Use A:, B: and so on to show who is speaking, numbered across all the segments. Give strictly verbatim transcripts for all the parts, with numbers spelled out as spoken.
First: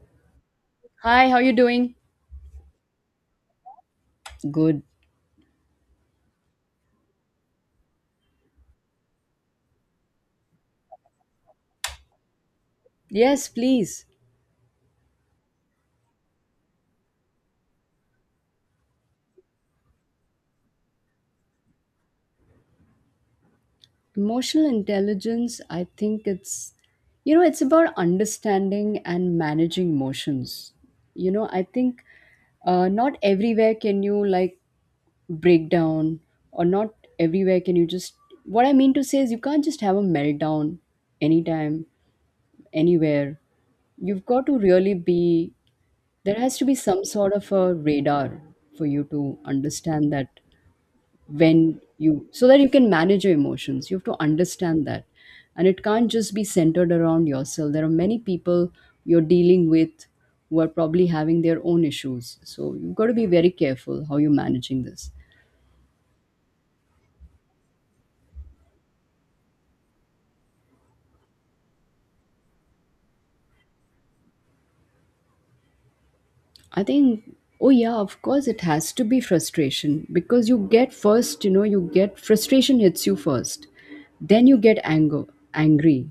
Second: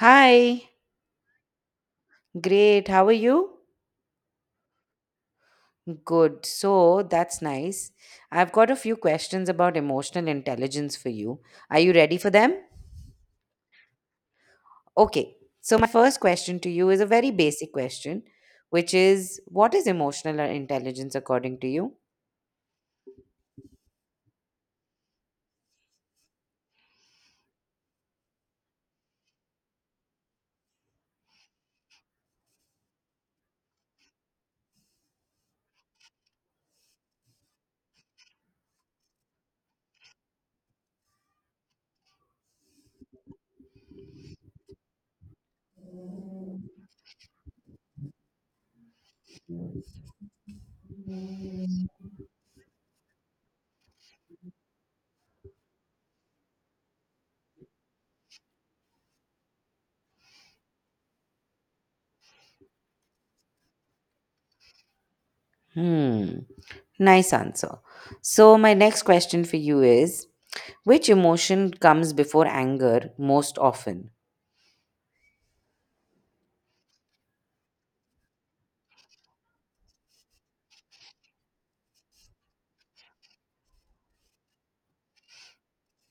A: Hi,
B: Hi, how you doing?
A: great. How are you?
B: Good.
A: Good. So that's nice. I've got a few questions about emotional intelligence for you. Are you ready for them?
B: Yes, please.
A: Okay. So, my first question to you is a very basic question, which is what is emotional intelligence according to you?
B: Emotional intelligence, I think it's you know, it's about understanding and managing emotions. You know, I think uh, Not everywhere can you like break down or not everywhere can you just what I mean to say is you can't just have a meltdown anytime, anywhere. You've got to really be There has to be some sort of a radar for you to understand that when you so that you can manage your emotions. You have to understand that, and it can't just be centered around yourself. There are many people you're dealing with who are probably having their own issues, so you've got to be very careful how you're managing this.
A: Hmm. Nice answer. So, my next question for you is which emotion comes before anger most often?
B: I think, oh yeah, of course it has to be frustration, because you get first, you know, you get frustration hits you first, then you get anger, angry,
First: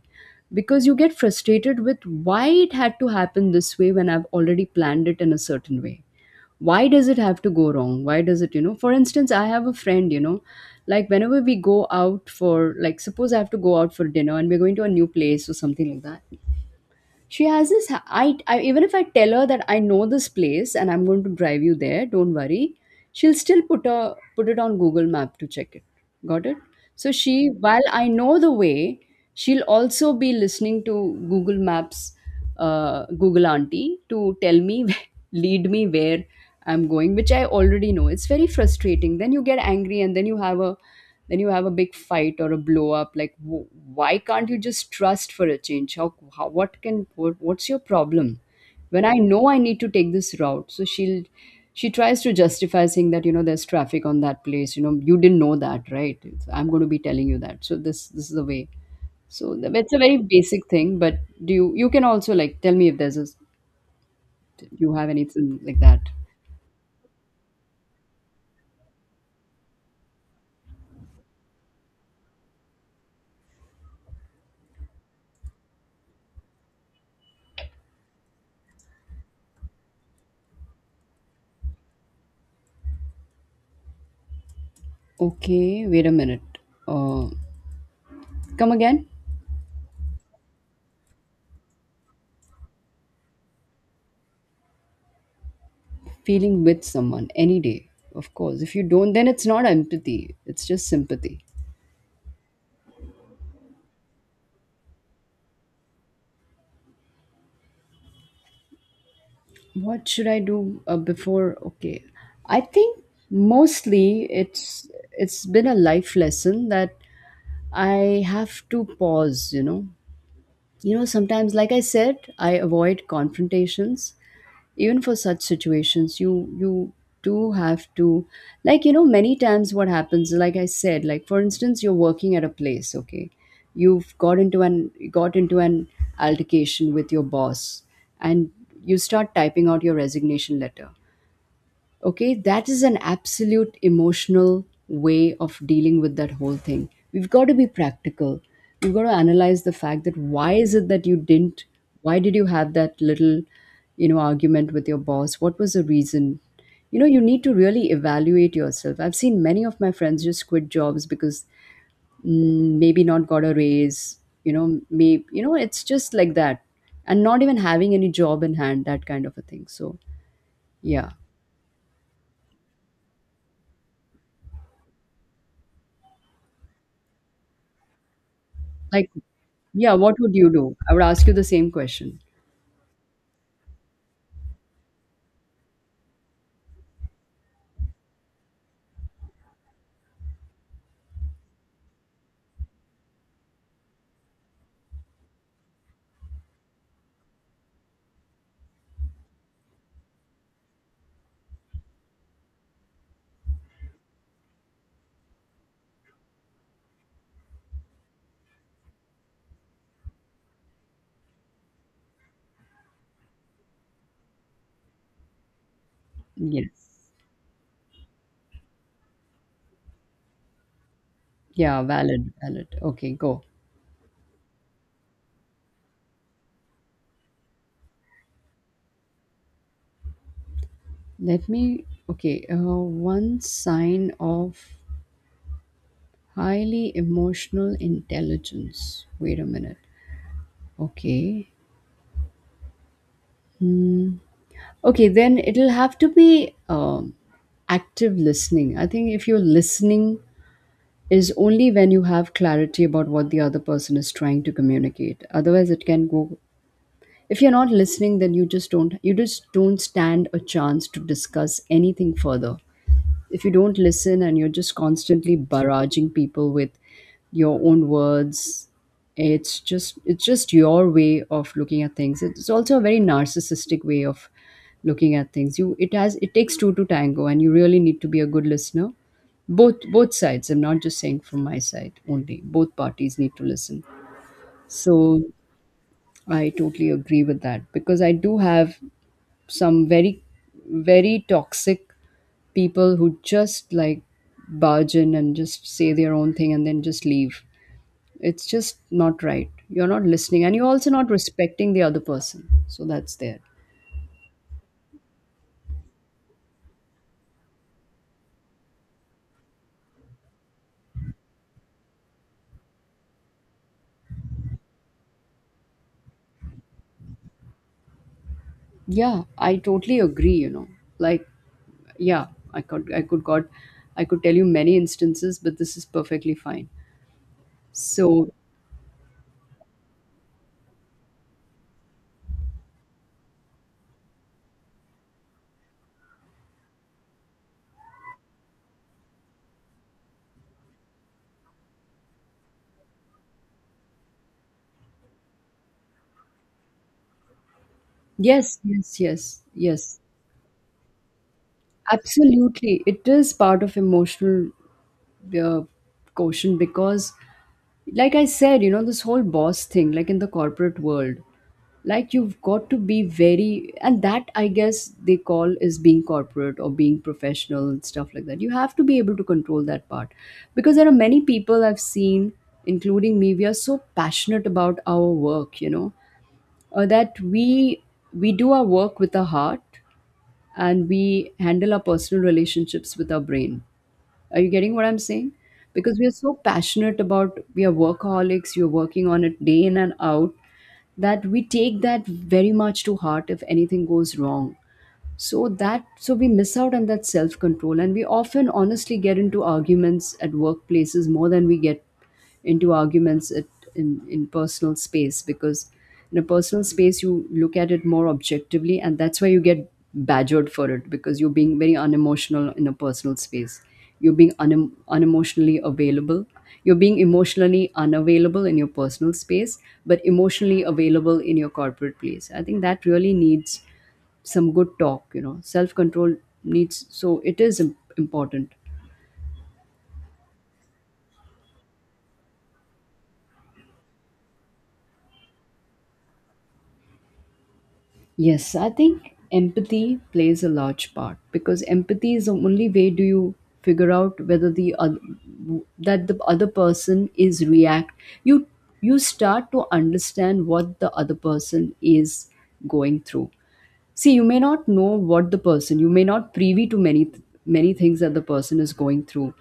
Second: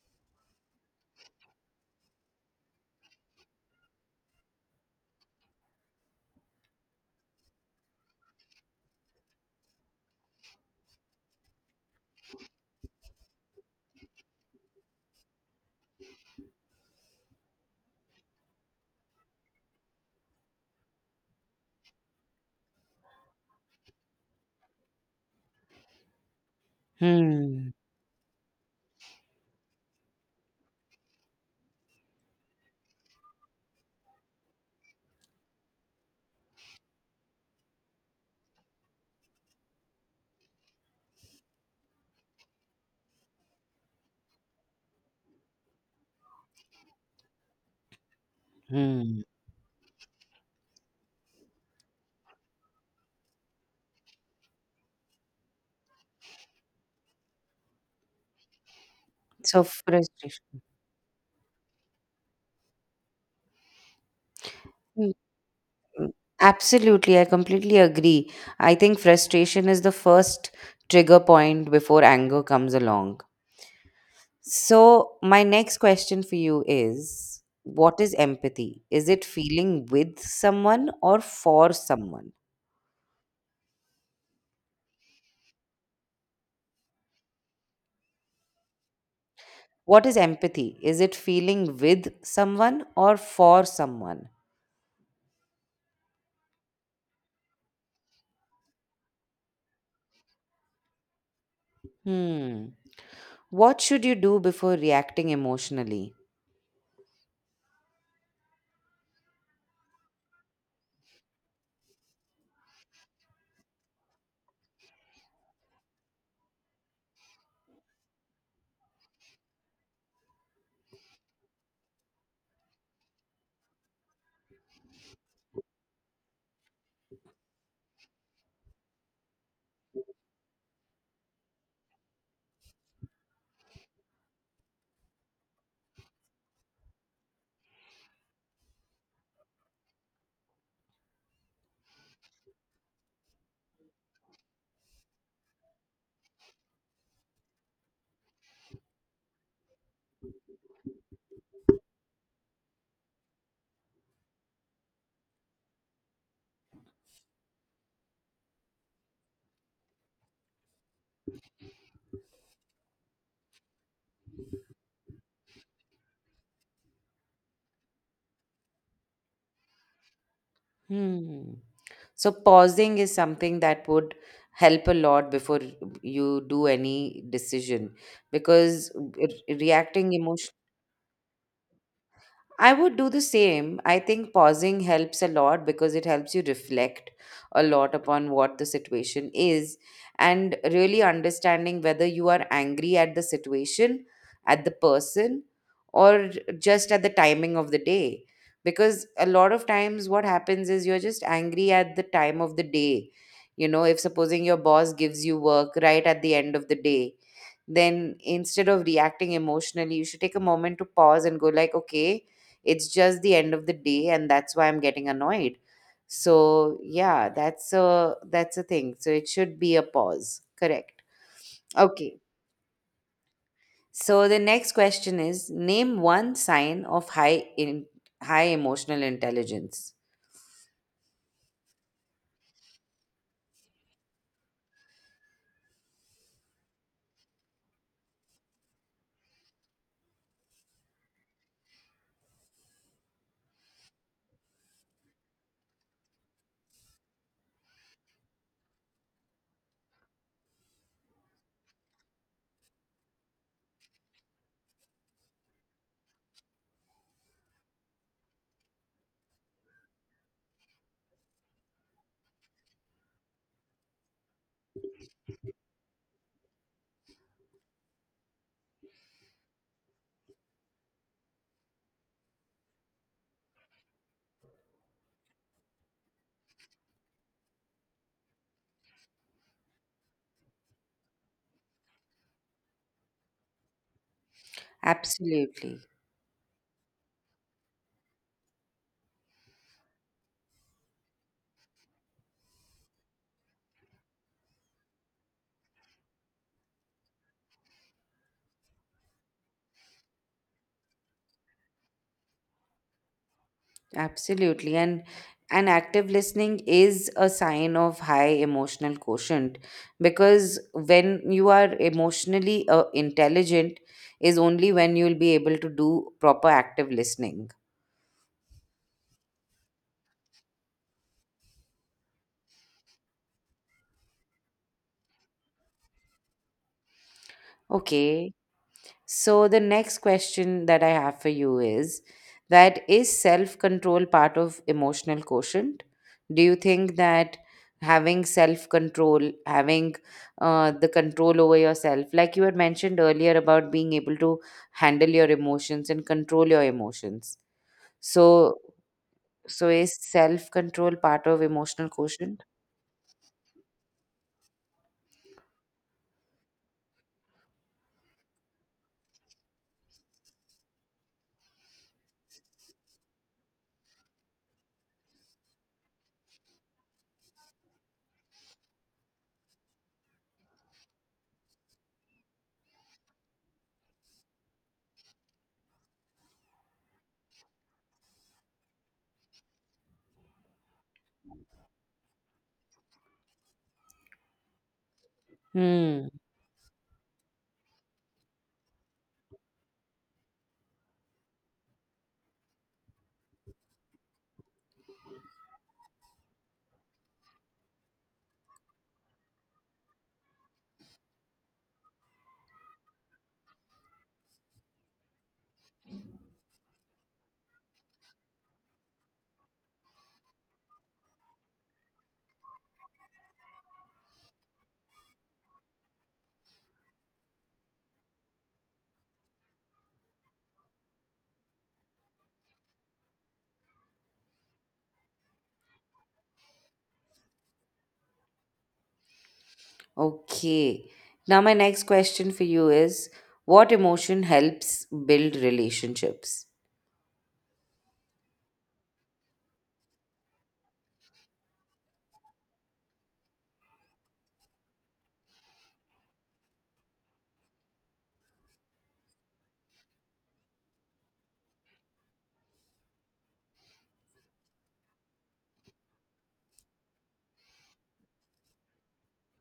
B: because you get frustrated with why it had to happen this way when I've already planned it in a certain way. Why does it have to go wrong? Why does it, you know, for instance, I have a friend, you know, like whenever we go out for, like, suppose I have to go out for dinner and we're going to a new place or something like that, she has this ha- I, I even if I tell her that I know this place and I'm going to drive you there, don't worry, she'll still put a put it on Google Map to check it. Got it. So she,
A: Hmm.
B: while I know the way, she'll also be listening to Google Maps, uh, Google auntie to tell me lead me where I'm going, which I already know. It's very frustrating, then you get angry and then you have a then you have a big fight or a blow up like w- why can't you just trust for a change? How, how what can what, what's your problem when I
A: Hmm.
B: know I need to take this route? So she'll she tries to justify saying that, you know, there's traffic on that place, you know, you didn't know that, right? It's- I'm going to be telling you that, so this this is the way. So
A: So,
B: th- it's a very
A: frustration.
B: basic thing, but do you, you can also like tell me if there's a s- you have anything like that.
A: Absolutely, I completely agree. I think frustration is the first trigger point before anger comes along. So, my next question for you is what is empathy? Is it feeling with someone or for someone?
B: Okay, wait a minute. uh, Come again.
A: What is empathy? Is it feeling with someone or for someone?
B: Feeling with someone, any day, of course. If you don't, then it's not empathy, it's just sympathy.
A: Hmm. What should you do before reacting emotionally?
B: What should I do uh, before? Okay, I think mostly it's it's been a life lesson that I have to pause, you know. You know, sometimes, like I said, I avoid confrontations. Even for such situations, you you do have to, like, you know, many times what happens, like I said, like for instance, you're working at a place, okay, you've got into an got into an altercation with your boss and you start typing out your resignation letter. Okay, that is an absolute emotional way of dealing with that whole thing. We've got to be practical, we've got to analyze the fact that why is it that you didn't why did you have that little, you know, argument with your boss? What was the reason? You know, you need to really evaluate yourself. I've seen many of my friends just quit jobs because, mm, maybe not got a raise, you know, maybe, you know, it's just like that, and not even having any job in hand, that kind of a thing. So yeah.
A: Hmm. So pausing is something that would help a lot before you do any decision because
B: Like,
A: re-
B: yeah,
A: reacting.
B: what would you do? I would ask you the same question.
A: I would do the same. I think pausing helps a lot because it helps you reflect a lot upon what the situation is and really understanding whether you are angry at the situation, at the person, or just at the timing of the day. Because a lot of times what happens is you're just angry at the time of the day. You know, if supposing your boss gives you work right at the end of the day, then instead of reacting emotionally you should take a moment to pause and go like, okay, it's just the end of the day and that's why I'm getting annoyed. So
B: Yes.
A: yeah, that's a that's a thing. So it should be a pause, correct?
B: Yeah,
A: Okay,
B: valid, valid. Okay, go.
A: so the next question is name one sign of high in high emotional intelligence.
B: Let me, okay, uh, one sign of highly emotional intelligence. Wait a minute. Okay. Okay, then it'll have to be um, active listening. I think if you're listening is only when you have clarity about what the other person is trying to communicate. Otherwise, it can go, if you're not listening, then you just don't you just don't stand a chance to discuss anything further. If you don't listen and you're just constantly barraging people with your own words, it's just it's just your way of looking at things. It's also a very narcissistic way of looking at things. You It has, it takes two to tango, and you really need to be a good listener. Both both sides, I'm not just saying from my side only, both parties need to listen. So
A: absolutely
B: I totally agree with that because I do have some very, very toxic people who just like barge in and just say their own thing and then just leave. It's just not right. You're not listening and you're also not respecting the other person. So that's there.
A: Absolutely. And and active listening is a sign of high emotional quotient because when you are emotionally uh, intelligent is only when you'll be able to do proper active listening.
B: Yeah, I totally agree, you know. Like, yeah, I could I could got I could tell you many instances, but this is perfectly fine. So
A: Okay, so the next question that I have for you is, that is self-control part of emotional quotient? Do you think that having self-control, having uh, the control over yourself, like you had mentioned earlier about being able to handle your emotions and control your emotions. So,
B: yes, yes, yes,
A: so is
B: yes.
A: self-control part of emotional quotient?
B: Absolutely. It is part of emotional uh, quotient because, like I said, you know, this whole boss thing, like in the corporate world, like you've got to be very, and that I guess they call is being corporate or being professional and stuff like that. You have to be able to control that part because there are many people I've seen, including me. We are so passionate about our work, you know, uh, that we we do our work with our heart and we handle our personal relationships with our brain. Are you getting what I'm saying? Because we
A: Hmm.
B: are so passionate about, we are workaholics, you're working on it day in and out, that we take that very much to heart if anything goes wrong. So that so we miss out on that self control, and we often honestly get into arguments at workplaces more than we get into arguments at, in in personal space. Because in a personal space you look at it more objectively, and that's why you get badgered for it, because you're being very unemotional in a personal space. You're being unem unemotionally available, you're being emotionally unavailable in your personal space but emotionally available in your corporate place. I think that really needs some good talk, you know, self control needs, so it is im- important.
A: Okay. Now, my next question for you is what emotion helps build relationships?
B: Yes, I think empathy plays a large part, because empathy is the only way do you figure out whether the other, that the other person is react you you start to understand what the other person is going through. See, you may not know what the person, you may not privy to many th- many things that the person is going through,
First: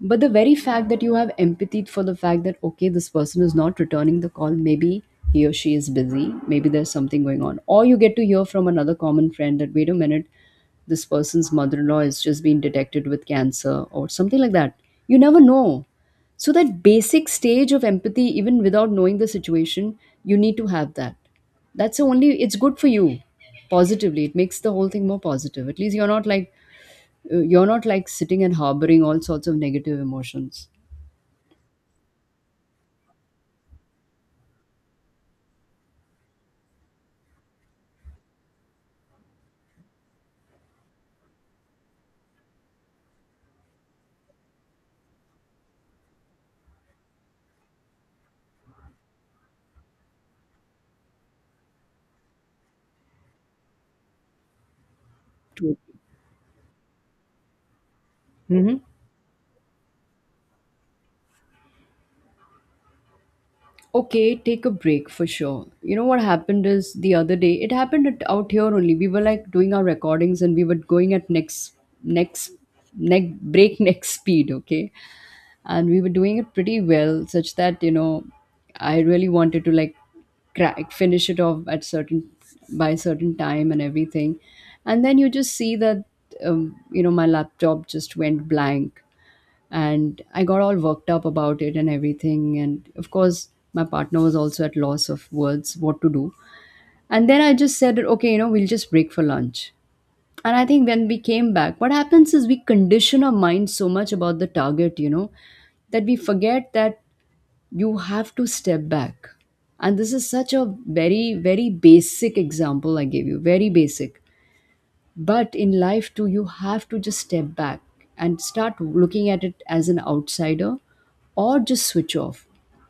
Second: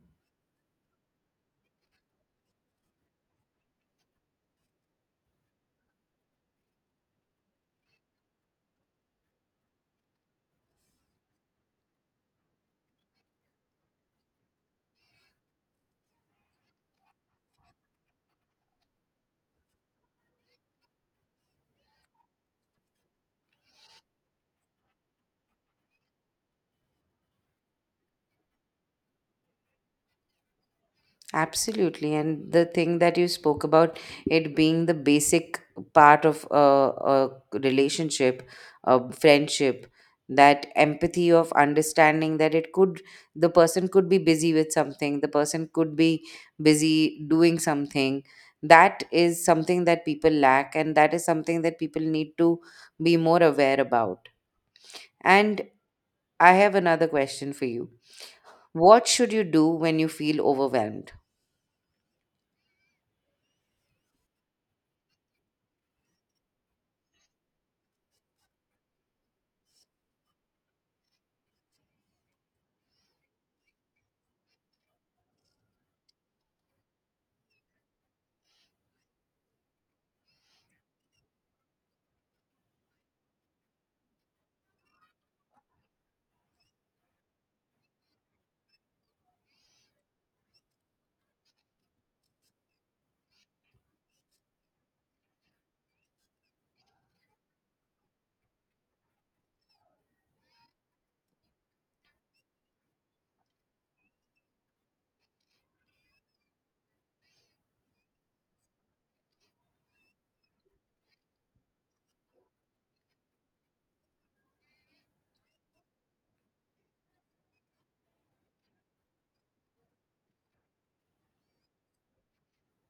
B: but the very fact that you have empathy for the fact that, okay, this person is not returning the call, maybe he or she is busy, maybe there's something going on, or you get to hear from another common friend that wait a minute, this person's mother-in-law has just been detected with cancer or something like that. You never know. So that basic stage of empathy, even without knowing the situation, you need to have that. That's the only, it's good for you, positively. It makes the whole thing more positive, at least you're not like, uh, you're not like sitting and harboring all sorts of negative emotions.
A: Absolutely. And the thing that you spoke about, it being the basic part of a, a relationship, a friendship, that empathy of understanding that it could, the person could be busy with something, the person could be busy doing something. That is something that people lack, and that is something that people need to be more aware about. And I have another question for you.
B: Mm-hmm.
A: What should you do when you feel overwhelmed?
B: Okay, take a break for sure. You know what happened is the other day, it happened at, out here only, we were like doing our recordings and we were going at next next neck breakneck speed, okay, and we were doing it pretty well such that, you know, I really wanted to like crack finish it off at certain by a certain time and everything, and then you just see that, um, you know, my laptop just went blank, and I got all worked up about it and everything. And of course, my partner was also at loss of words what to do. And then I just said, okay, you know, we'll just break for lunch. And I think when we came back, what happens is we condition our mind so much about the target, you know, that we forget that you have to step back. And this is such a very, very basic example I gave you, very basic, but in life too, you have to just step back and start looking at it as an outsider, or just switch off,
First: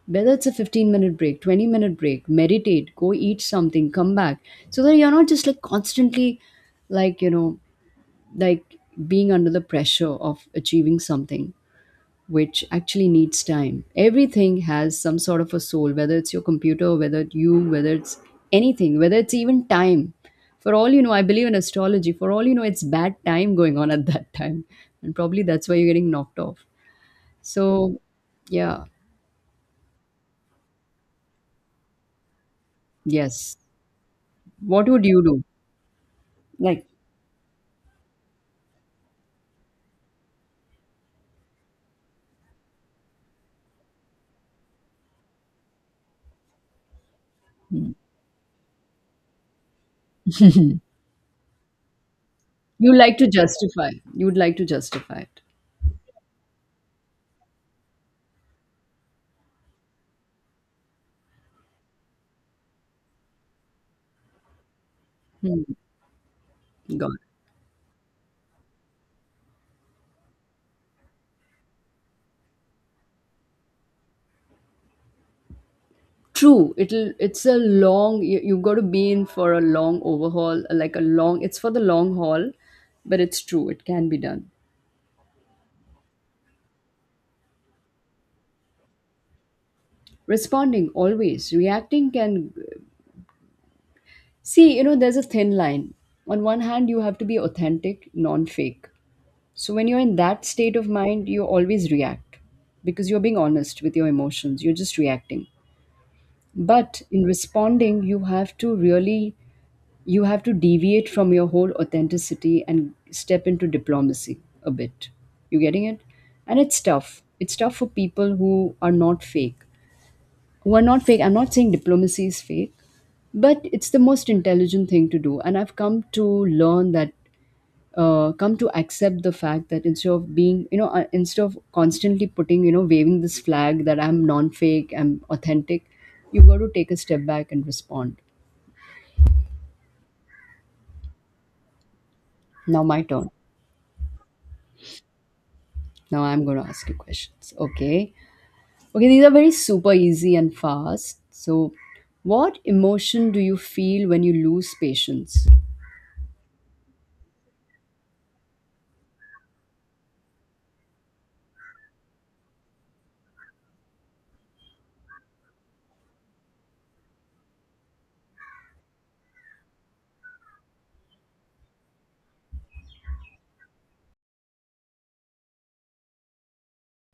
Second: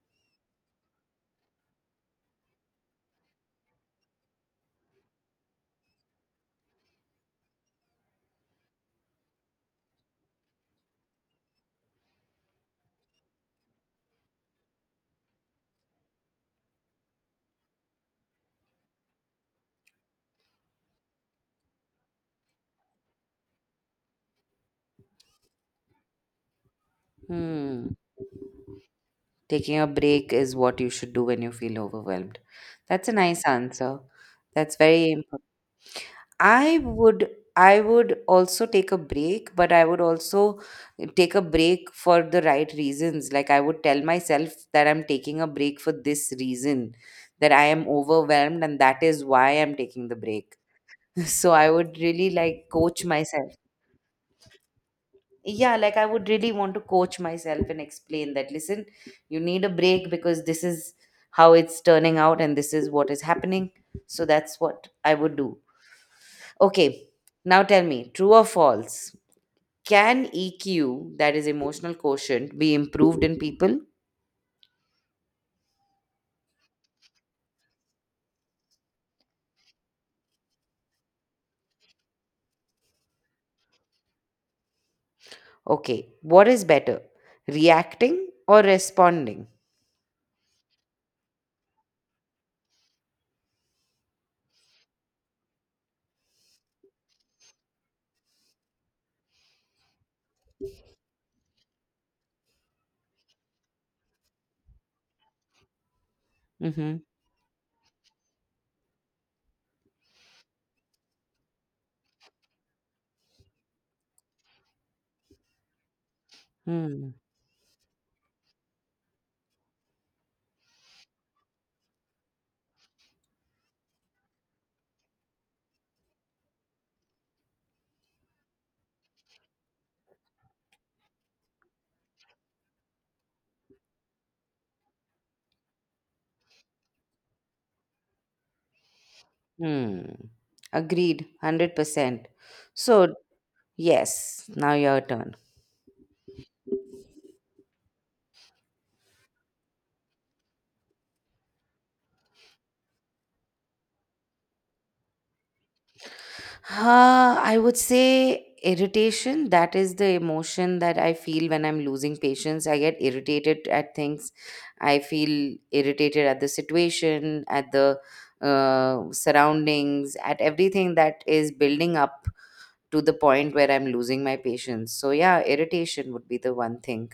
B: whether it's a fifteen minute break, twenty minute break, meditate, go eat something, come back, so that you're not just like constantly, like you know like being under the pressure of achieving something, which actually needs time. Everything has some sort of a soul, whether it's your computer, whether it's you, whether it's anything, whether it's even time. For all you know, I believe in astrology. For all you know, it's bad time going on at that time, and probably that's why you're getting knocked off.
A: Hmm.
B: So, yeah,
A: Taking a break is what you should do when you feel overwhelmed. That's a nice
B: yes.
A: answer. That's
B: What would
A: very
B: you do?
A: important. I
B: Like,
A: would I would also take a break, but I would also take a break for the right reasons. Like I would tell myself that I'm taking a break for this reason, that I am overwhelmed and that is why I'm taking the break. So I would really like
B: you
A: coach
B: like to
A: myself.
B: justify. You would like to justify it.
A: Yeah, like I would really want to coach myself and explain that listen, you need a break because this is how it's turning out and this is what is happening. So that's what I would do.
B: Hmm.
A: Okay,
B: God.
A: now tell me, true or false, can EQ, that is emotional quotient, be improved in people?
B: True, it'll it's a long you, you've got to be in for a long overhaul, like a long it's for the long haul, but it's true, it can be done.
A: Okay, what is better, reacting or responding?
B: Responding always, reacting can see, you know, there's a thin line. On one hand, you have to be authentic, non-fake. So when you're in that state of mind, you always react because you're being honest with your emotions, you're just reacting.
A: Mm-hmm.
B: But in responding, you have to really you have to deviate from your whole authenticity and step into diplomacy a bit. You getting it? And it's
A: Hmm.
B: tough. It's tough for people who are not fake. Who are not fake. I'm not saying diplomacy is fake, but it's the most intelligent thing to do. And I've come to learn that, uh, come to accept the fact that instead of being, you know, uh, instead of constantly putting, you know, waving this flag that I'm non fake, I'm authentic, you've got to take a step back and respond.
A: Hmm. Agreed, one hundred percent.
B: Now, my
A: So
B: turn.
A: yes, now your turn.
B: Now I'm going to ask you questions. Okay. Okay, these are very super easy and fast. So, what emotion do you feel when you lose patience?
A: Uh, I would say irritation. That is the emotion that I feel when I'm losing patience. I get irritated at things. I feel irritated at the situation, at the uh, surroundings, at everything that is building up to the point where I'm losing my patience. So, yeah, irritation would be the one thing.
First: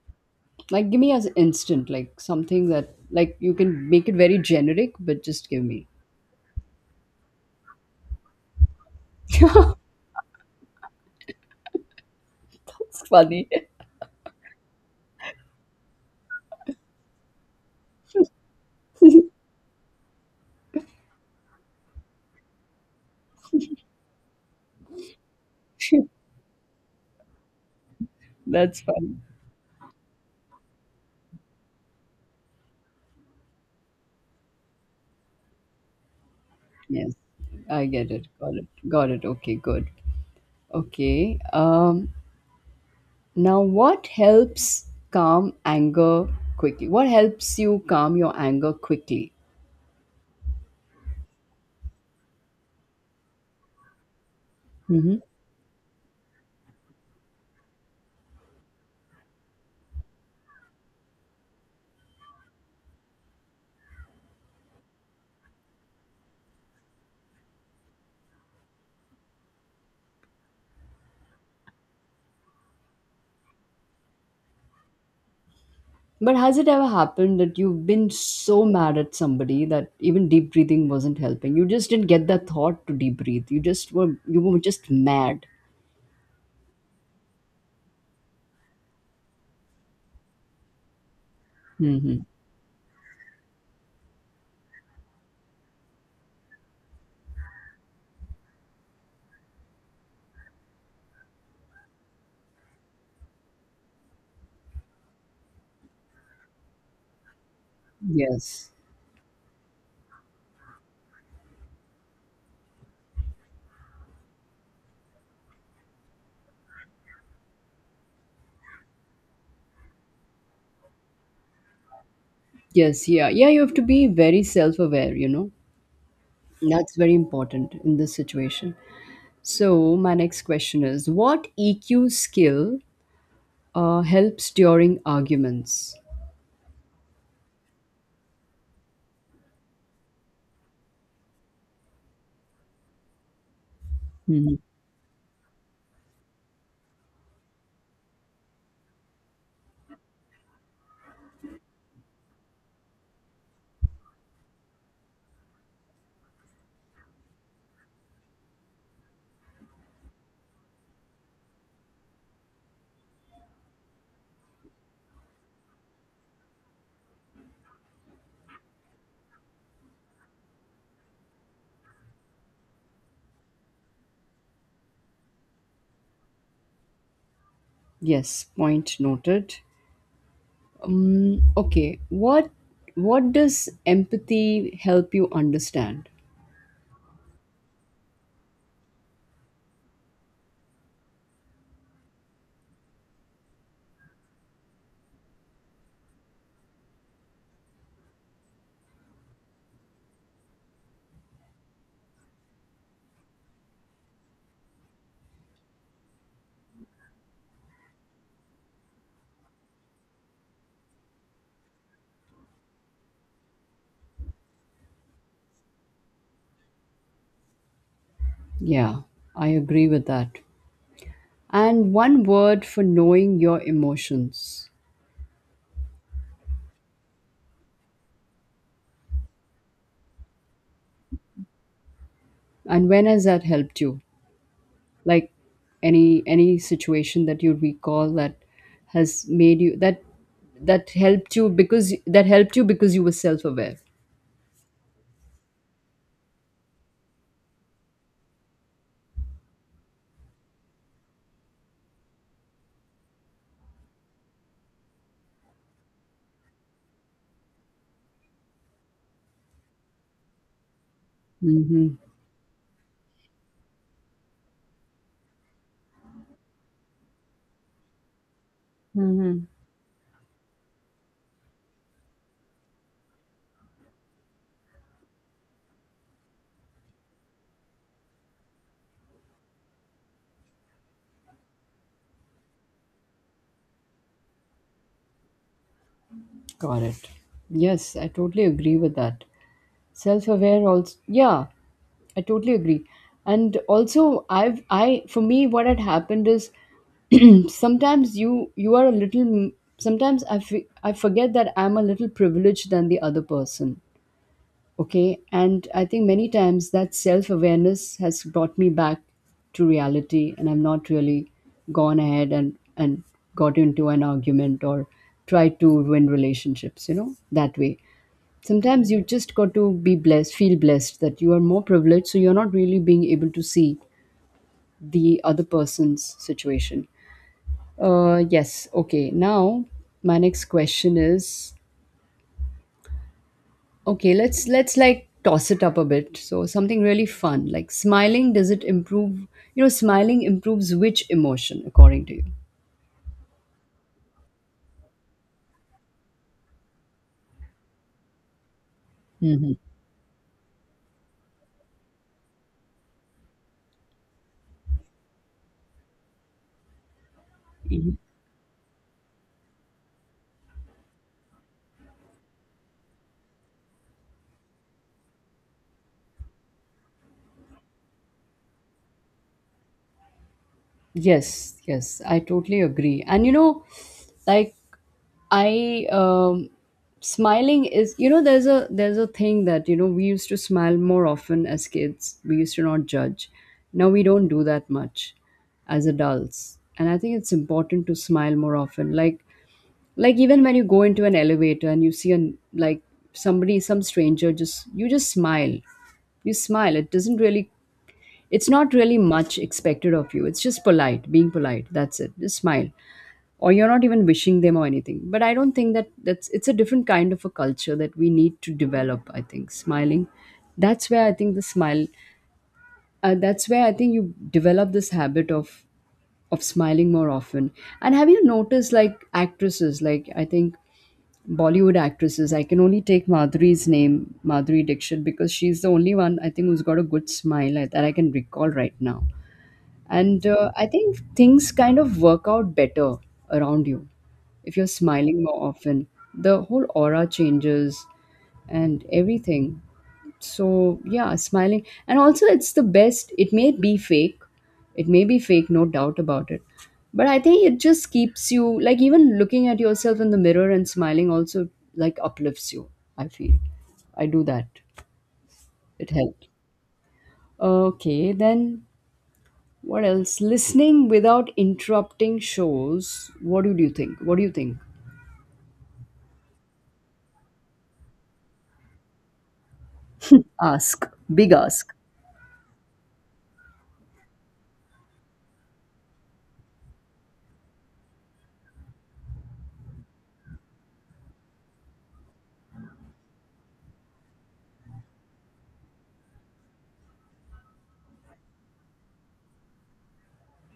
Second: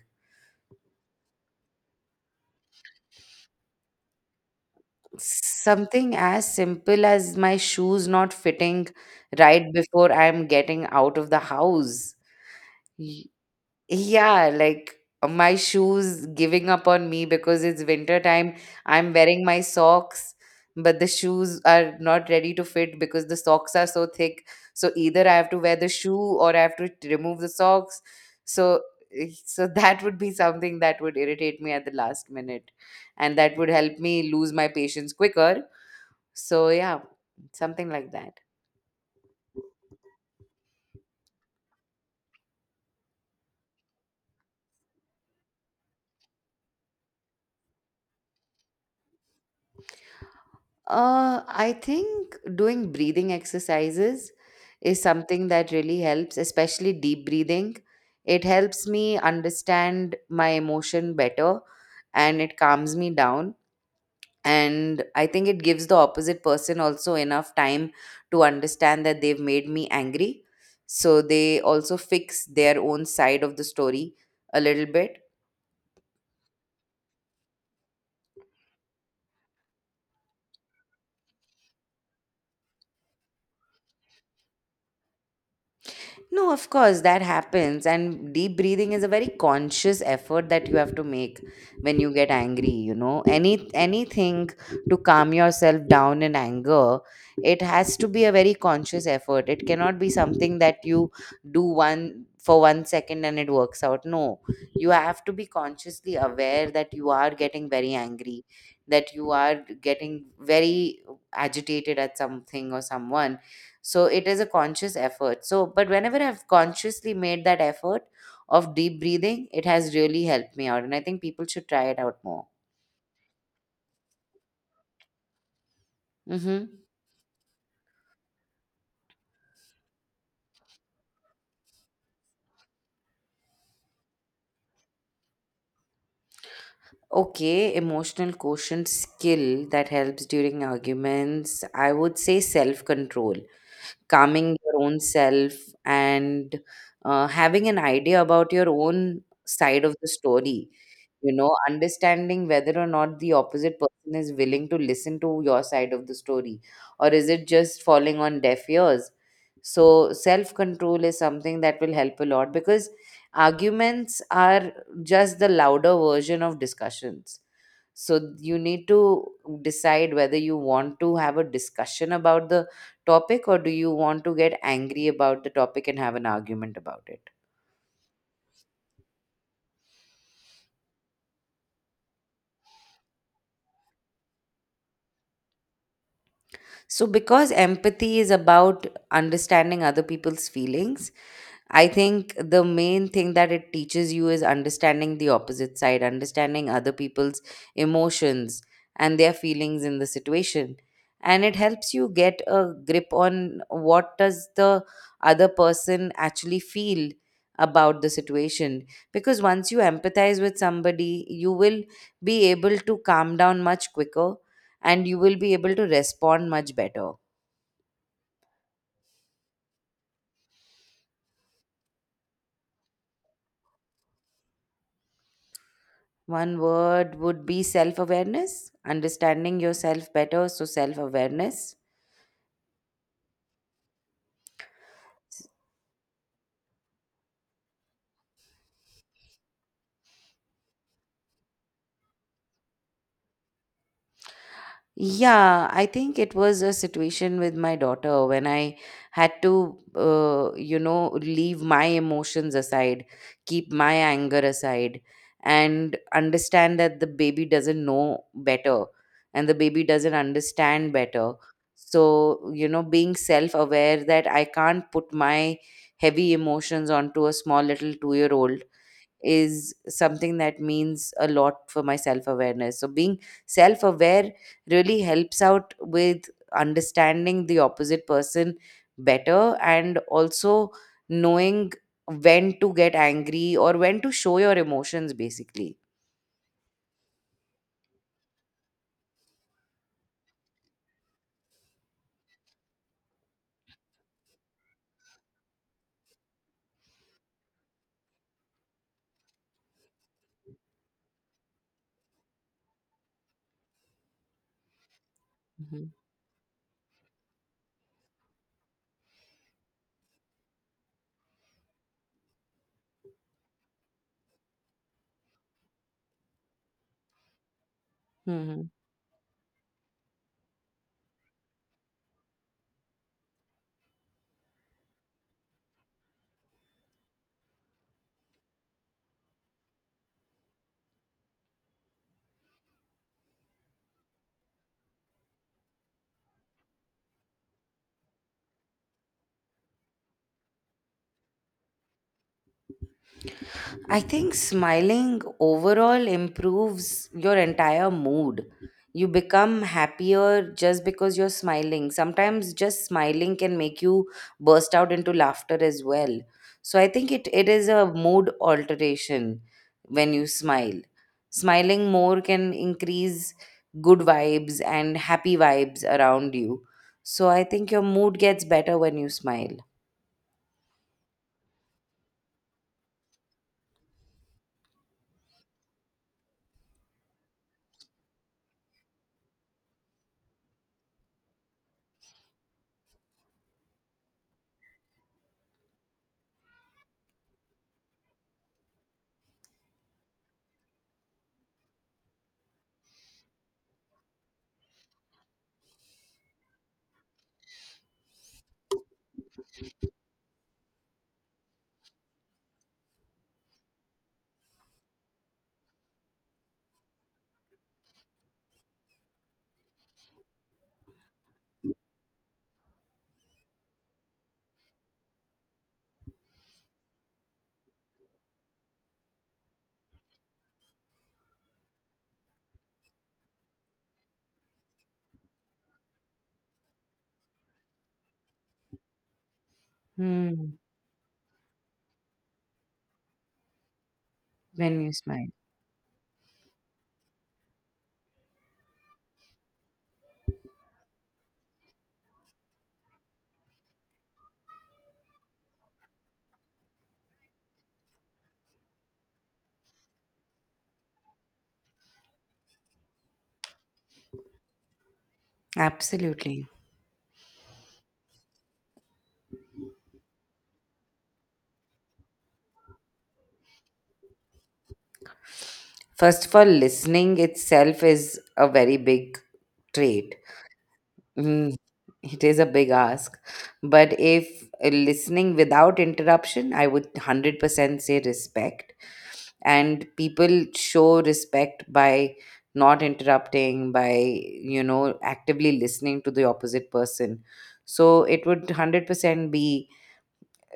B: Like, give me as instant, like something that, like, you can make it very generic, but just give me.
A: Something as simple as my shoes not fitting right before I'm getting out of the house.
B: That's funny.
A: Yeah, like uh, my shoes giving up on me because it's winter time. I'm wearing my socks, but the shoes are not ready to fit because the socks are so thick. So either I have to wear the shoe or I have to t- remove the socks.
B: That's
A: So
B: funny.
A: eh, so that would be something that would irritate me at the last minute and that would help me lose my patience quicker. So yeah,
B: Yes, I
A: something
B: get
A: like
B: it.
A: that.
B: Got it. Got it. Okay, good. Okay. Um, now, what helps calm anger quickly? What helps you calm your anger quickly?
A: Uh, I think doing breathing exercises is
B: Hmm.
A: something that really helps, especially deep breathing. It helps me understand my emotion better and it calms me down. And I think it gives the opposite person also enough time to understand that they've made me angry. So they also fix their own side of the story a little bit.
B: But has it ever happened that you've been so mad at somebody that even deep breathing wasn't helping? You just didn't get the thought to deep breathe. You just were you were just mad.
A: No, of course, that happens. And deep breathing is a very conscious effort that you have to make when you
B: Hmm.
A: get angry, you know. Any anything to calm yourself down in anger, it has to be a very conscious effort. It cannot be something that you do one for one second and it works out. No. You have to be consciously aware that you are getting very angry,
B: Yes.
A: that you are getting very agitated at something or someone, so it is a conscious effort. So, but whenever I've consciously made that effort of deep breathing, it has really helped me out. And I think people should try it out more.
B: Yes. Yeah. Yeah. You have to be very self-aware. You know
A: Mm-hmm.
B: that's very important in this situation. So my next question is: what E Q skill uh, helps during arguments?
A: Okay, emotional quotient skill that helps during arguments. I would say self control,
B: Hmm.
A: calming your own self, and uh, having an idea about your own side of the story. You know, understanding whether or not the opposite person is willing to listen to your side of the story, or is it just falling on deaf ears? So, self control is something that will help a lot because arguments are just the louder version of discussions. So, you need to decide whether you want to have a discussion about the topic or do you want to get angry about the topic and have an argument about it.
B: Yes. Point noted. Um, okay, what what does empathy help you understand?
A: So, because empathy is about understanding other people's feelings, I think the main thing that it teaches you is understanding the opposite side, understanding other people's emotions and their feelings in the situation. And it helps you get a grip on what does the other person actually feel about the situation. Because once you empathize with somebody, you will be able to calm down much quicker and you will be able to respond much better.
B: Yeah, I agree with that. And one word for knowing your emotions.
A: One word would be self awareness, understanding yourself better. So, self awareness.
B: And when has that helped you? Like any any situation that you recall that has made you that that helped you because that helped you because you were self-aware.
A: Yeah, I think it was a situation with my daughter when I had to, uh, you know, leave my emotions aside, keep my anger aside, and understand that the baby doesn't know better and the baby doesn't understand better.
B: Mm-hmm.
A: So, you know, being self aware that I can't put my heavy emotions onto a small little two year old
B: Mm-hmm.
A: is something that means a lot for my self awareness. So, being self aware really helps out with understanding the opposite person better and also knowing when to get angry or when to show your emotions, basically.
B: Got it. Yes, I totally agree with that. Self-aware also, yeah, I totally agree. And also, i've I for me, what had happened is sometimes you you are a little, sometimes i fe- I forget that I'm a little privileged than the other person. Okay, and I
A: Mhm.
B: think many times that self-awareness has brought me back to reality, and I'm not really gone ahead and and got into an argument or tried to ruin relationships, you know, that way.
A: Mhm.
B: Sometimes you just got to be blessed, feel blessed that you are more privileged, so you're not really being able to see the other person's situation. Uh yes. Okay, now my next question is, okay, let's let's like toss it up a bit. So something really fun, like smiling, does it improve, you know, smiling improves which emotion according to you?
A: I think smiling overall improves your entire mood. You become happier just because you're smiling. Sometimes just smiling can make you burst out into laughter as well. So I think it, it is a mood alteration when you smile. Smiling more can increase good vibes and happy vibes around you. So I think your mood gets better when you smile.
B: Yes, yes, I totally agree. And you know, like, I um smiling is, you know, there's a there's a thing that, you know, we used to smile more often as kids. We used to not judge. Now we don't do that much as adults. And I think it's important to smile more often. Like like even when you go into an elevator and you see an like somebody, some stranger, just you just smile, you smile, it doesn't really, it's not really much expected of you. It's just polite, being polite. That's it. Just smile. Or you're not even wishing them or anything. But I don't think that that's it's a different kind of a culture that we need to develop, I think. Smiling. That's where I think the smile uh, that's where I think you develop this habit of of smiling more often. And have you noticed, like actresses, like I think Bollywood actresses, I can only take Madhuri's name, Madhuri Dixit, because she's the only one I think who's got a good smile, like, that I can recall right now. And uh,
A: Hmm.
B: I think things kind of work out better around you. If you're
A: When you
B: smiling
A: smile.
B: more often, the whole aura changes and everything. So, yeah, smiling. And also, it's the best. It may be fake. It may be fake, no doubt about it. But I think it just keeps you, like, even looking at yourself in the mirror and smiling also, like, uplifts you, I feel. I do that. It helped.
A: Absolutely.
B: Okay, then what else? Listening without interrupting shows. What do you think? What do you think?
A: First of all, listening itself is a very big trait.
B: Ask, big
A: Mm,
B: ask.
A: it is a big ask. But if uh, listening without interruption, I would one hundred percent say respect. And people show respect by not interrupting, by, you know, actively listening to the opposite person. So it would one hundred percent be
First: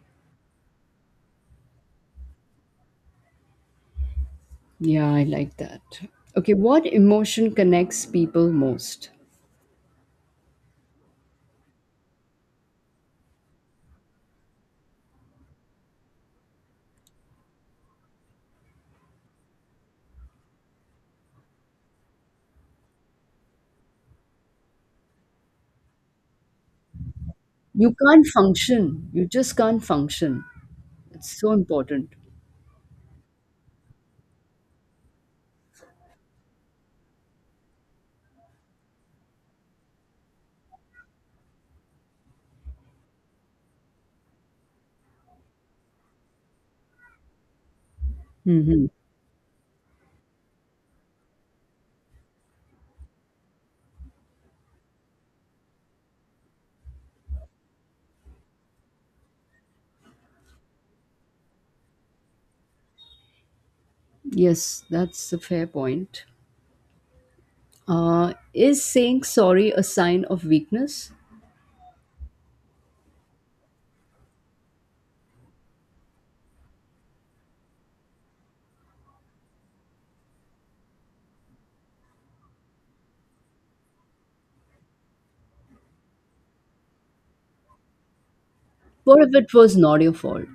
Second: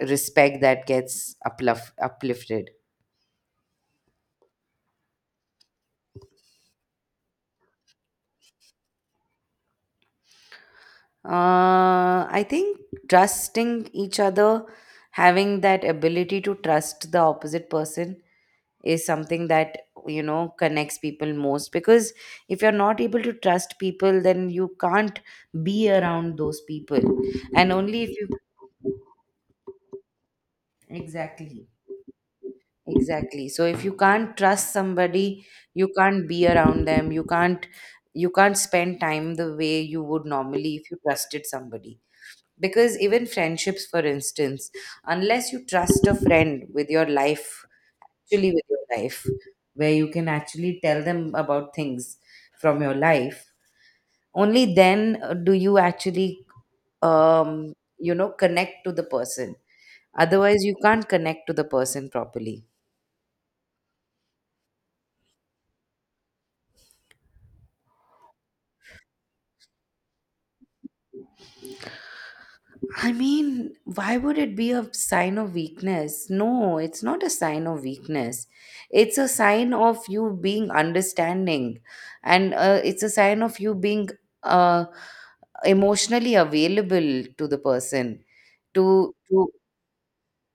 A: respect that gets uplif- uplifted.
B: Yeah, I like that. Okay, what emotion connects people most?
A: Uh, I think trusting each other, having that ability to trust the opposite person is something that, you know, connects people most. Because if you're not able to trust people, then you can't be around those people. And
B: You
A: only if
B: can't
A: you,
B: function. You just can't function. It's so
A: exactly,
B: important.
A: exactly. So if you can't trust somebody, you can't be around them. You can't, you can't spend time the way you would normally if you trusted somebody. Because even friendships, for instance, unless you trust a friend with your life, actually with your
B: Hmm.
A: life, where you can actually tell them about things from your life, only then uh, do you actually, um you know, connect to the person, otherwise you can't connect to the person properly.
B: Yes, that's a fair point. Uh, is saying sorry a sign of weakness?
A: I mean, why would it be a sign of weakness? No, it's not a sign of weakness. It's a sign of you being understanding, and uh, it's a sign of you being uh, emotionally available to the person, to
B: What if
A: to
B: it was not your fault?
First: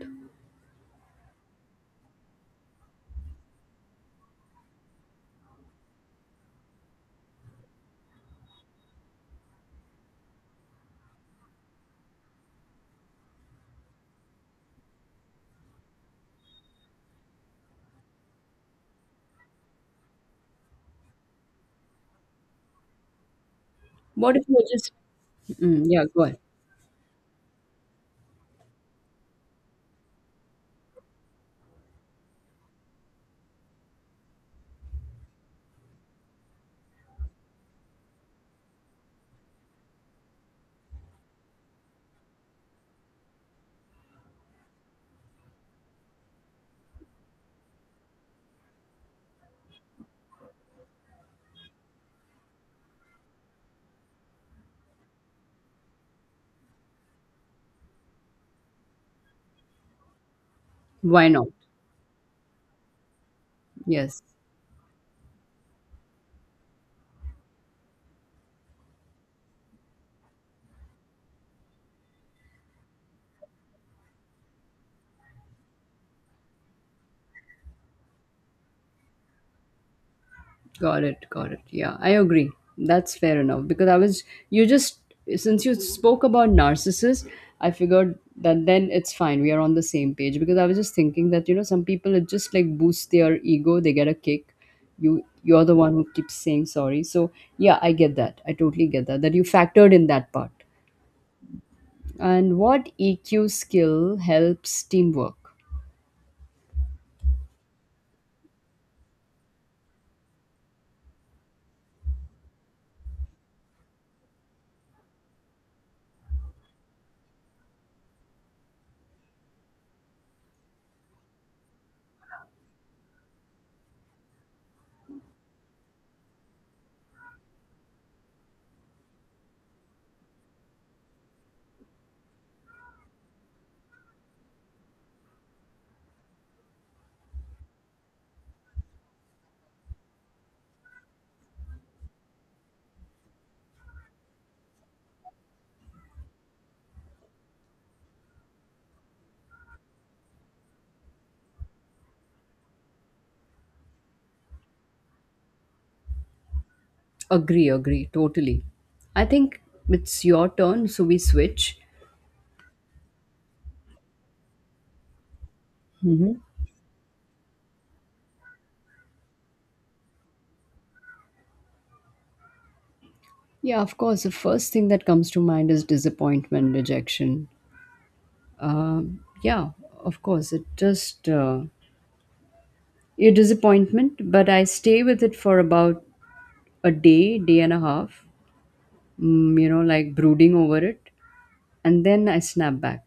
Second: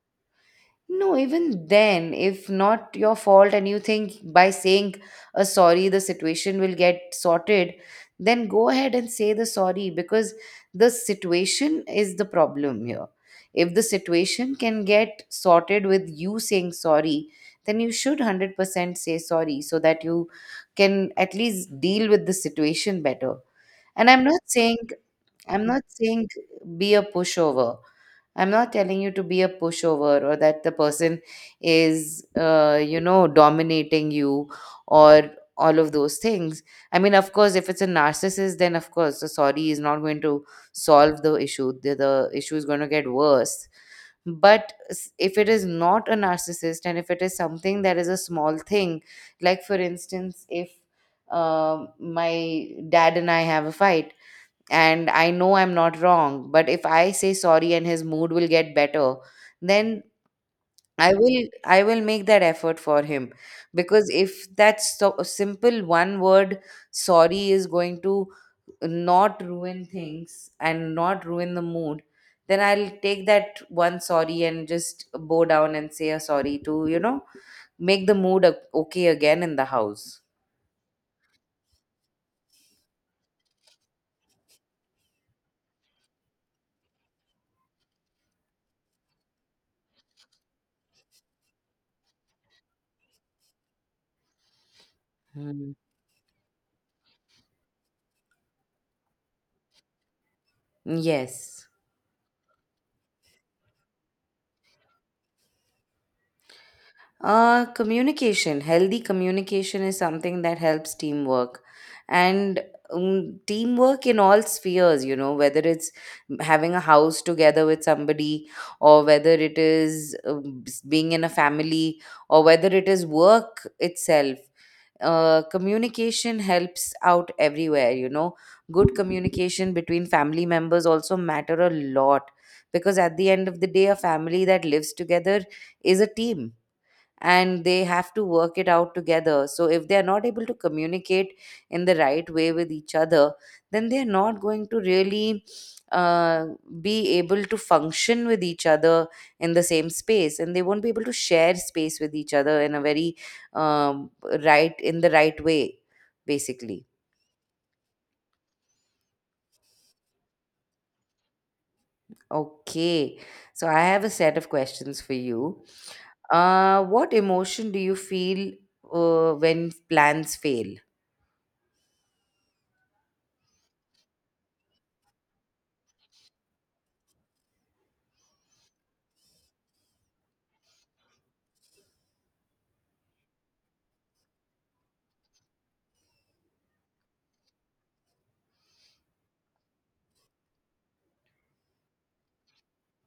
A: No, even then, if not your fault and you think by saying a sorry the situation will get sorted, then go ahead and say the sorry because the situation is the problem here. If the situation can get sorted with you saying sorry, then you should one hundred percent say sorry so that you can at least deal with the situation better. And I'm
B: What
A: not
B: if you're
A: saying,
B: just.
A: I'm
B: Mm,
A: not
B: yeah, go
A: saying
B: ahead.
A: be a pushover. I'm not telling you to be a pushover or that the person is, uh, you know, dominating you, or all of those things. I mean, of course, if it's a narcissist, then of course, the sorry is not going to solve the issue. The, the issue is going to get worse. But s- if it is not a narcissist and if it is something that is a small thing, like for instance, if um my dad and I have a fight, and I know I'm not wrong, but if I say sorry and his mood will get better, then I
B: Why
A: will
B: not?
A: I will make that effort for him, because
B: Yes.
A: if that so simple one word sorry is going to not ruin things and not ruin the mood, then I'll take that one sorry and just bow down and say a sorry to, you know, make the mood o- okay again in the house.
B: Got it, got it. Yeah, I agree. That's fair enough because I was you just, since you spoke about narcissists, I figured that then it's fine. We are on the same page because I was just thinking that, you know, some people it just like boosts their ego. They get a kick. You you're
A: Hmm.
B: the one who keeps saying sorry. So yeah, I get that. I totally get that that you factored in that part.
A: Yes.
B: And what E Q skill helps teamwork?
A: Uh, communication, healthy communication is something that helps teamwork. And um, teamwork in all spheres, you know, whether it's having a house together with somebody, or whether it is um, s- being in a family, or whether it is work itself. Uh, communication helps out everywhere, you know. Good communication between family members also matter a lot because at the end of the day, a family that lives together is a team and they have to work it out together. So, if they are not able to communicate in the right way with each other, then they are not going to really uh, be able to function with each other in the same space, and they won't be able to share space with each other in a very um, right in the right way, basically.
B: Agree, agree, totally. I think it's your turn, so we switch.
A: Okay, so I have a set of questions for you.
B: Hmm.
A: Uh, what emotion do you feel uh, when plans fail?
B: Yeah, of course. The first thing that comes to mind is disappointment, rejection. Um, yeah, of course. It just uh, a disappointment, but I stay with it for about a day, day and a half. Mm, you know, like brooding over it, and then I snap back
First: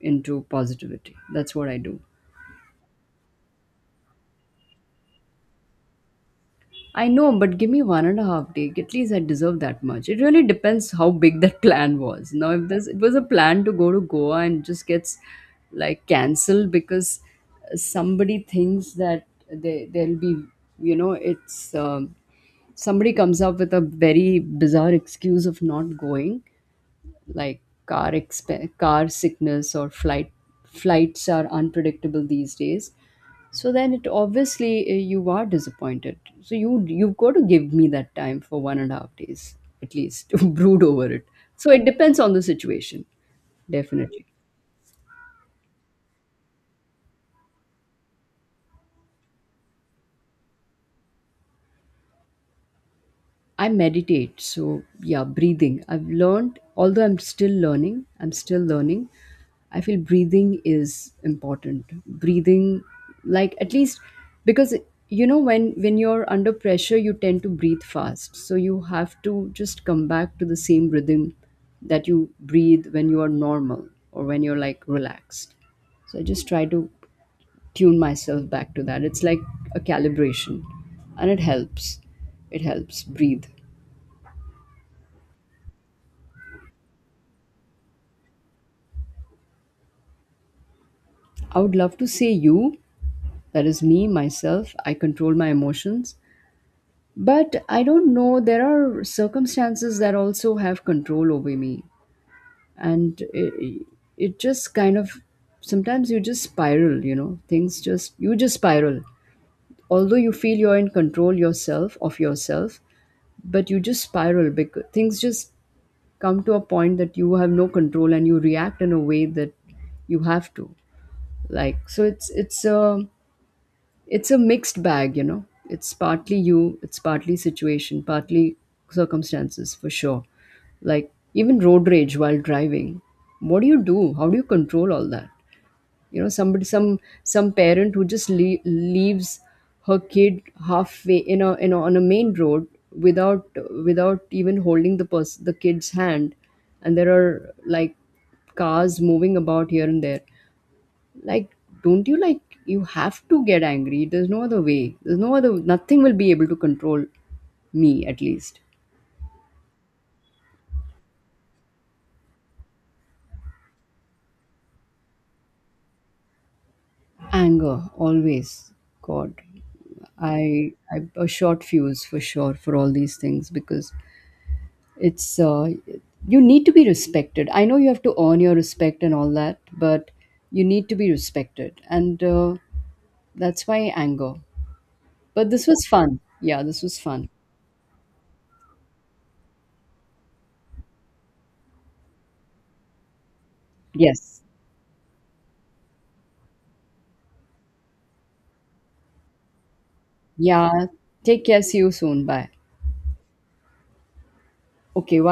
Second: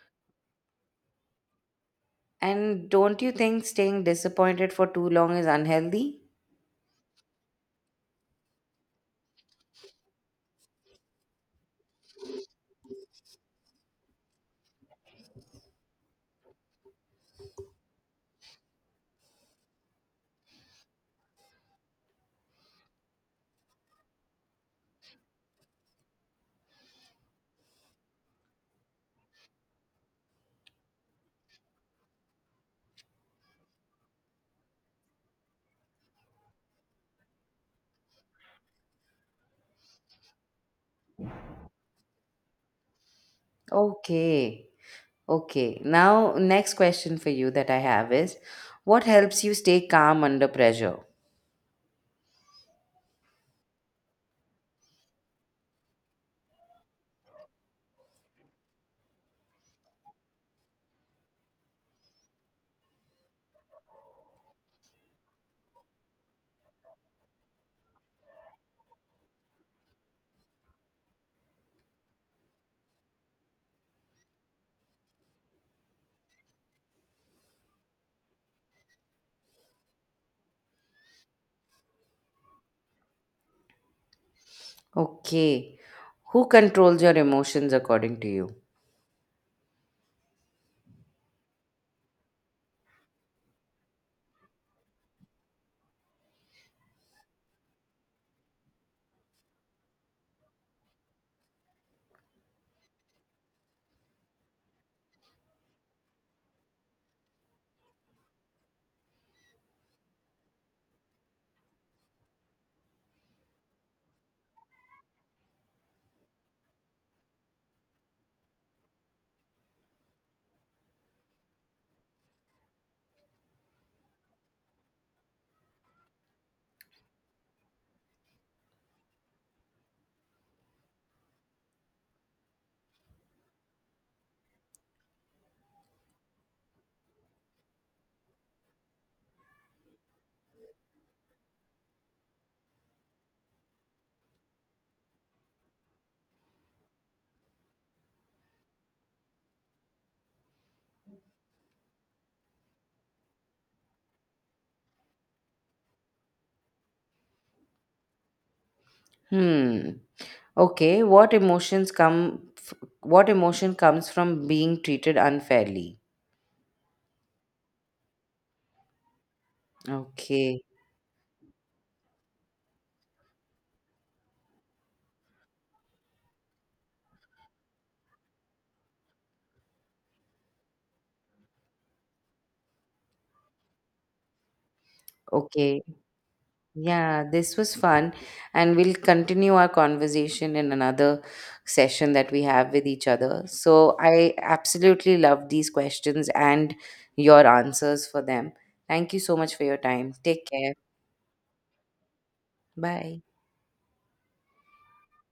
B: into positivity. That's what I do.
A: And don't you think staying disappointed for too long is unhealthy?
B: I know, but give me one and a half day. At least I deserve that much. It really depends how big that plan was. Now, if this it was a plan to go to Goa and just gets like cancelled because uh, somebody thinks that they there'll be, you know, it's um, somebody comes up with a very bizarre excuse of not going, like car exp- car sickness or flight flights are unpredictable these days. So then it obviously, uh, you are disappointed, so you you've got to give me that time for one and a half days at least to brood over it. So it depends on the situation, definitely.
A: Okay. Okay. Now, next question for you that I have is what helps you stay calm under pressure?
B: I meditate. So, yeah, breathing. I've learned, although I'm still learning, I'm still learning. I feel breathing is important. Breathing, like at least, because, you know, when when you're under pressure you tend to breathe fast, so you have to just come back to the same rhythm that you breathe when you are normal or when you're like relaxed. So I just try to tune myself back to that. It's like a calibration, and it helps, it helps breathe.
A: Okay. Who controls your emotions according to you?
B: I would love to say you, that is me, myself, I control my emotions. But I don't know, there are circumstances that also have control over me. And it, it just kind of, sometimes you just spiral, you know, things just, you just spiral. Although you feel you're in control yourself, of yourself, but you just spiral because things just come to a point that you have no control and you react in a way that you have to, like. So it's it's a it's a mixed bag, you know. It's partly you, it's partly situation, partly circumstances for sure. Like even road rage while driving. What do you do? How do you control all that? You know, somebody, some some parent who just le- leaves her kid halfway in a in a, on a main road without without even holding the person the kid's hand, and there are like cars moving about here and there, like, don't you, like, you have to get angry. There's no other way, there's no other, nothing will be able to control me, at least.
A: Hmm. Okay. What emotions come f- what emotion comes from being treated unfairly?
B: Anger always. God.
A: Okay.
B: I i'm a short fuse for sure for all these things because it's, uh, you need to be respected. I know you have to earn your respect and all that, but you need to be respected, and uh, that's why anger. But this
A: Okay.
B: was fun, yeah, this was
A: Yeah,
B: fun.
A: this was fun. And we'll continue our conversation in another session that we have with each other. So I
B: Yes,
A: absolutely love these questions and your answers for them. Thank you so much for your time. Take care.
B: yeah, take care, see you soon, bye.
A: Bye.
B: Okay, while